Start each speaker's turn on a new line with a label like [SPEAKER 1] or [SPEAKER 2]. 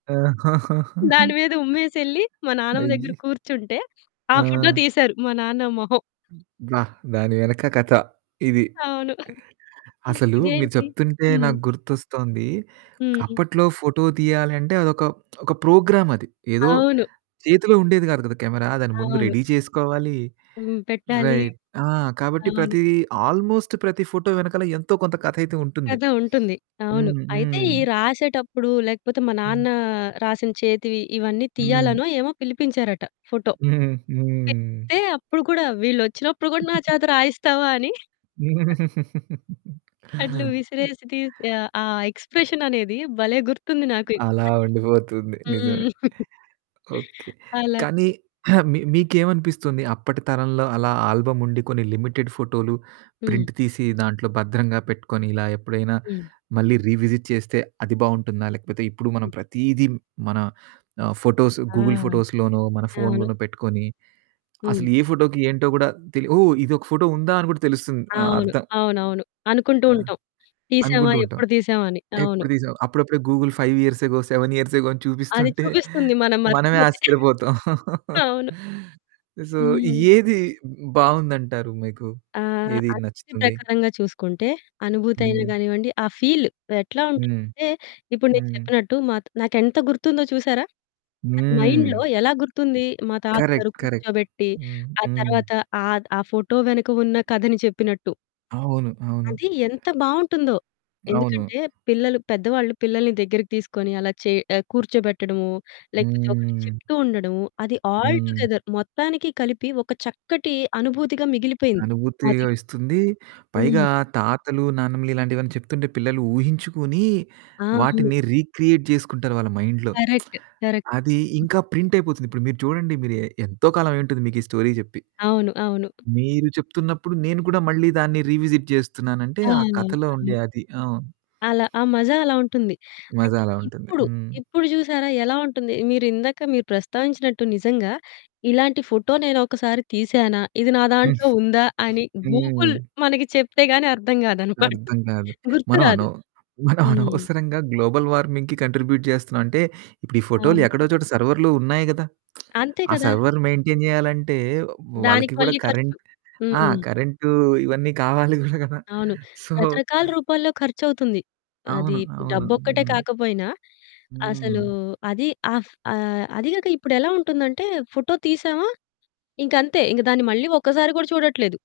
[SPEAKER 1] దాని మీద ఉమ్మేసెళ్ళి మా నాన్నమ్మ దగ్గర
[SPEAKER 2] అయ్యో!
[SPEAKER 1] కూర్చుంటే, ఆ ఫోటో
[SPEAKER 2] ఆ!
[SPEAKER 1] తీశారు మా నాన్న మొహం.
[SPEAKER 2] అబ్బా! దాని వెనక కథ ఇది.
[SPEAKER 1] అవును.
[SPEAKER 2] అసలు మీరు
[SPEAKER 1] ఇదేంటి
[SPEAKER 2] చెప్తుంటే
[SPEAKER 1] హ్మ్.
[SPEAKER 2] నాకు గుర్తొస్తోంది,
[SPEAKER 1] హ్మ్.
[SPEAKER 2] అప్పట్లో ఫోటో తీయాలంటే అదొక ఒక ప్రోగ్రామ్ అది ఏదో
[SPEAKER 1] అవును.
[SPEAKER 2] చేతిలో ఉండేది కాదు కదా! కెమెరా దాన్ని ముందు
[SPEAKER 1] అవును.
[SPEAKER 2] రెడీ చేసుకోవాలి.
[SPEAKER 1] హ్మ్. పెట్టాలి
[SPEAKER 2] రైట్ కాబట్టి
[SPEAKER 1] అవును.
[SPEAKER 2] ప్రతి ఆల్మోస్ట్ ప్రతి ఫోటో వెనకాల ఎంతో కొంత కథయితే ఉంటుంది.
[SPEAKER 1] కథ ఉంటుంది. అవును.
[SPEAKER 2] హ్మ్.
[SPEAKER 1] అయితే
[SPEAKER 2] హ్మ్.
[SPEAKER 1] ఈ రాసేటప్పుడు లేకపోతే మా
[SPEAKER 2] హ్మ్.
[SPEAKER 1] నాన్న రాసిన చేతి ఇవన్నీ
[SPEAKER 2] హ్మ్.
[SPEAKER 1] తీయాలనో ఏమో పిలిపించారట ఫోటో.
[SPEAKER 2] హ్మ్. హ్మ్.
[SPEAKER 1] చెప్తే అప్పుడు కూడా వీళ్ళొచ్చినప్పుడు కూడా నా చేత రాయిస్తావా అని అట్లా విసిరేసి తీసి ఆ ఎక్స్‌ప్రెషననేది భలే! గుర్తుంది
[SPEAKER 2] అలా
[SPEAKER 1] నాకిప్పటికి!
[SPEAKER 2] ఉండిపోతుంది. నిజమే.
[SPEAKER 1] హ్మ్.
[SPEAKER 2] ఓకే.
[SPEAKER 1] అలా.
[SPEAKER 2] కానీ మీకేమనిపిస్తుంది? అప్పటి తరంలో అలా ఆల్బమ్ ఉండి కొన్ని లిమిటెడ్ ఫోటోలు
[SPEAKER 1] హ్మ్.
[SPEAKER 2] ప్రింట్ తీసి దాంట్లో భద్రంగా పెట్టుకొని ఇలా ఎప్పుడైనా
[SPEAKER 1] హ్మ్.
[SPEAKER 2] మళ్ళీ రీవిజిట్ చేస్తే అది బాగుంటుందా? లేకపోతే ఇప్పుడు మనం
[SPEAKER 1] హ్మ్.
[SPEAKER 2] ప్రతీది మన ఆహ్, ఫోటోస్,
[SPEAKER 1] ఆ!
[SPEAKER 2] గూగుల్ ఫోటోస్‌లోనో మన
[SPEAKER 1] అవును.
[SPEAKER 2] ఫోన్‌లోనో పెట్టుకొని,
[SPEAKER 1] హ్మ్.
[SPEAKER 2] అసలు ఏ ఫోటోకి ఏంటో కూడా ఓ ఇదొక ఫోటో ఉందా? అని కూడా తెలుస్తుంది.
[SPEAKER 1] అవును.
[SPEAKER 2] అర్థం
[SPEAKER 1] అవునవును. అనుకుంటూ
[SPEAKER 2] ఆ!
[SPEAKER 1] ఉంటాం. తీసామా?
[SPEAKER 2] అనుకుంటూ ఉంటాం.
[SPEAKER 1] ఎప్పుడు తీసామా? అని. అవును.
[SPEAKER 2] ఎప్పుడు తీసావు? అప్పుడప్పుడే Google 5 years ago, 7 years ago అని
[SPEAKER 1] అది
[SPEAKER 2] చూపిస్తుంటే
[SPEAKER 1] చూపిస్తుంది మనం
[SPEAKER 2] మనమే
[SPEAKER 1] మర్చిపోతే.
[SPEAKER 2] ఆశ్చర్యపోతాం.
[SPEAKER 1] అవును.
[SPEAKER 2] సో
[SPEAKER 1] హ్మ్.
[SPEAKER 2] ఏది బాగుందంటారు మీకు?
[SPEAKER 1] ఆహ్,
[SPEAKER 2] ఏది
[SPEAKER 1] ఆ స్తితి
[SPEAKER 2] నచ్చుతుంది?
[SPEAKER 1] ప్రకారంగా చూసుకుంటే అనుభూతి అయిన
[SPEAKER 2] హ్మ్.
[SPEAKER 1] గానివ్వండి, ఆహ్, ఫీల్ ఎట్లా
[SPEAKER 2] హ్మ్.
[SPEAKER 1] ఉంటుందంటే ఇప్పుడు నేను
[SPEAKER 2] హ్మ్.
[SPEAKER 1] చెప్పినట్టు మాకు నాకెంత గుర్తుందో చూసారా? అది మైండ్‌లో
[SPEAKER 2] హ్మ్.
[SPEAKER 1] ఎలా గుర్తుంది? మా తాతగారు
[SPEAKER 2] కరెక్ట్. కరెక్ట్.
[SPEAKER 1] కూర్చోబెట్టి,
[SPEAKER 2] హ్మ్.
[SPEAKER 1] ఆ
[SPEAKER 2] హ్మ్.
[SPEAKER 1] తర్వాత ఆహ్, ఆ ఫోటో వెనక ఉన్న కథని చెప్పినట్టు
[SPEAKER 2] అవును. అవును.
[SPEAKER 1] అది ఎంత బాగుంటుందో.
[SPEAKER 2] అవును.
[SPEAKER 1] ఎందుకంటే పిల్లలు పెద్దవాళ్ళు పిల్లల్ని దగ్గరికి తీసుకొని అలా చే కూర్చోబెట్టడము, లేకపోతే ఒకటి
[SPEAKER 2] హ్మ్.
[SPEAKER 1] చెప్తూ ఉండడము. అది ఆల్
[SPEAKER 2] హ్మ్.
[SPEAKER 1] టుగెదర్ మొత్తానికి కలిపి ఒక చక్కటి అనుభూతిగా మిగిలిపోయింది
[SPEAKER 2] అనుభూతి
[SPEAKER 1] మదిలో.
[SPEAKER 2] ఇస్తుంది.
[SPEAKER 1] హ్మ్.
[SPEAKER 2] పైగా తాతలు, నాన్నమ్మలు ఇలాంటివన్నీ చెప్తుంటే పిల్లలు ఊహించుకొని
[SPEAKER 1] ఆ! అవును.
[SPEAKER 2] వాటిని రీక్రియేట్ చేసుకుంటారు వాళ్ళ మైండ్‌లో.
[SPEAKER 1] Correct, correct.
[SPEAKER 2] అది ఇంకా ప్రింటైపోతుంది. ఇప్పుడు మీరు చూడండి మీరు ఎంతో కాలమయుంటుంది మీకీ స్టోరీ చెప్పి.
[SPEAKER 1] అవును. అవును.
[SPEAKER 2] మీరు చెప్తున్నప్పుడు నేను కూడా మళ్ళి దాన్ని రీవిజిట్ చేస్తున్నానంటే
[SPEAKER 1] ఆ!
[SPEAKER 2] ఆ కథలో
[SPEAKER 1] అవును.
[SPEAKER 2] ఉండే అది అవును.
[SPEAKER 1] అలా, ఆ మజా అలా ఉంటుంది.
[SPEAKER 2] మజా
[SPEAKER 1] అయితే
[SPEAKER 2] అలా ఉంటుంది.
[SPEAKER 1] ఇప్పుడు,
[SPEAKER 2] హ్మ్.
[SPEAKER 1] ఇప్పుడు చూసారా ఎలా ఉంటుంది? మీరిందాక మీరు ప్రస్తావించినట్టు నిజంగా ఇలాంటి ఫోటో నేనొకసారి తీశానా? ఇది నా దాంట్లో ఉందా? అని గూగుల్
[SPEAKER 2] హ్మ్.
[SPEAKER 1] మనకి చెప్తే గాని అర్థం కాదన్నమాట.
[SPEAKER 2] అర్థం కాదు. మనం
[SPEAKER 1] గుర్తురాదు.
[SPEAKER 2] అనవ్ మనం
[SPEAKER 1] హ్మ్.
[SPEAKER 2] అనవసరంగా గ్లోబల్ వార్మింగ్‌కి కాంట్రిబ్యూట్ చేస్తున్నాం. అంటే ఇప్పుడు ఈ ఫోటోలు ఎక్కడో
[SPEAKER 1] అవును.
[SPEAKER 2] చోట సర్వర్‌‌లో ఉన్నాయి కదా!
[SPEAKER 1] అంతే
[SPEAKER 2] ఆ
[SPEAKER 1] కదా!
[SPEAKER 2] సర్వర్ మెయింటైన్ చేయాలంటే
[SPEAKER 1] దానికి
[SPEAKER 2] వాళ్ళకి కూడా
[SPEAKER 1] మళ్ళీ ఖర్చు.
[SPEAKER 2] కరెంట్ ఆ!
[SPEAKER 1] హ్మ్.
[SPEAKER 2] కరెంటు ఇవన్నీ కావాలి గూడా కదా!
[SPEAKER 1] అవును.
[SPEAKER 2] సో
[SPEAKER 1] రకరకాల రూపాల్లో ఖర్చవుతుంది. అది
[SPEAKER 2] అవును. అవును.
[SPEAKER 1] డబ్బొక్కటే
[SPEAKER 2] హ్మ్.
[SPEAKER 1] కాకపోయినా, అసలు
[SPEAKER 2] హ్మ్.
[SPEAKER 1] అది ఆహ్, ఆహ్, అది గాక ఇప్పుడెలా ఉంటుందంటే ఫోటో తీసామా ఇంకంతే ఇంక దాన్ని మళ్ళీ ఒక్కసారి కూడా చూడట్లేదు.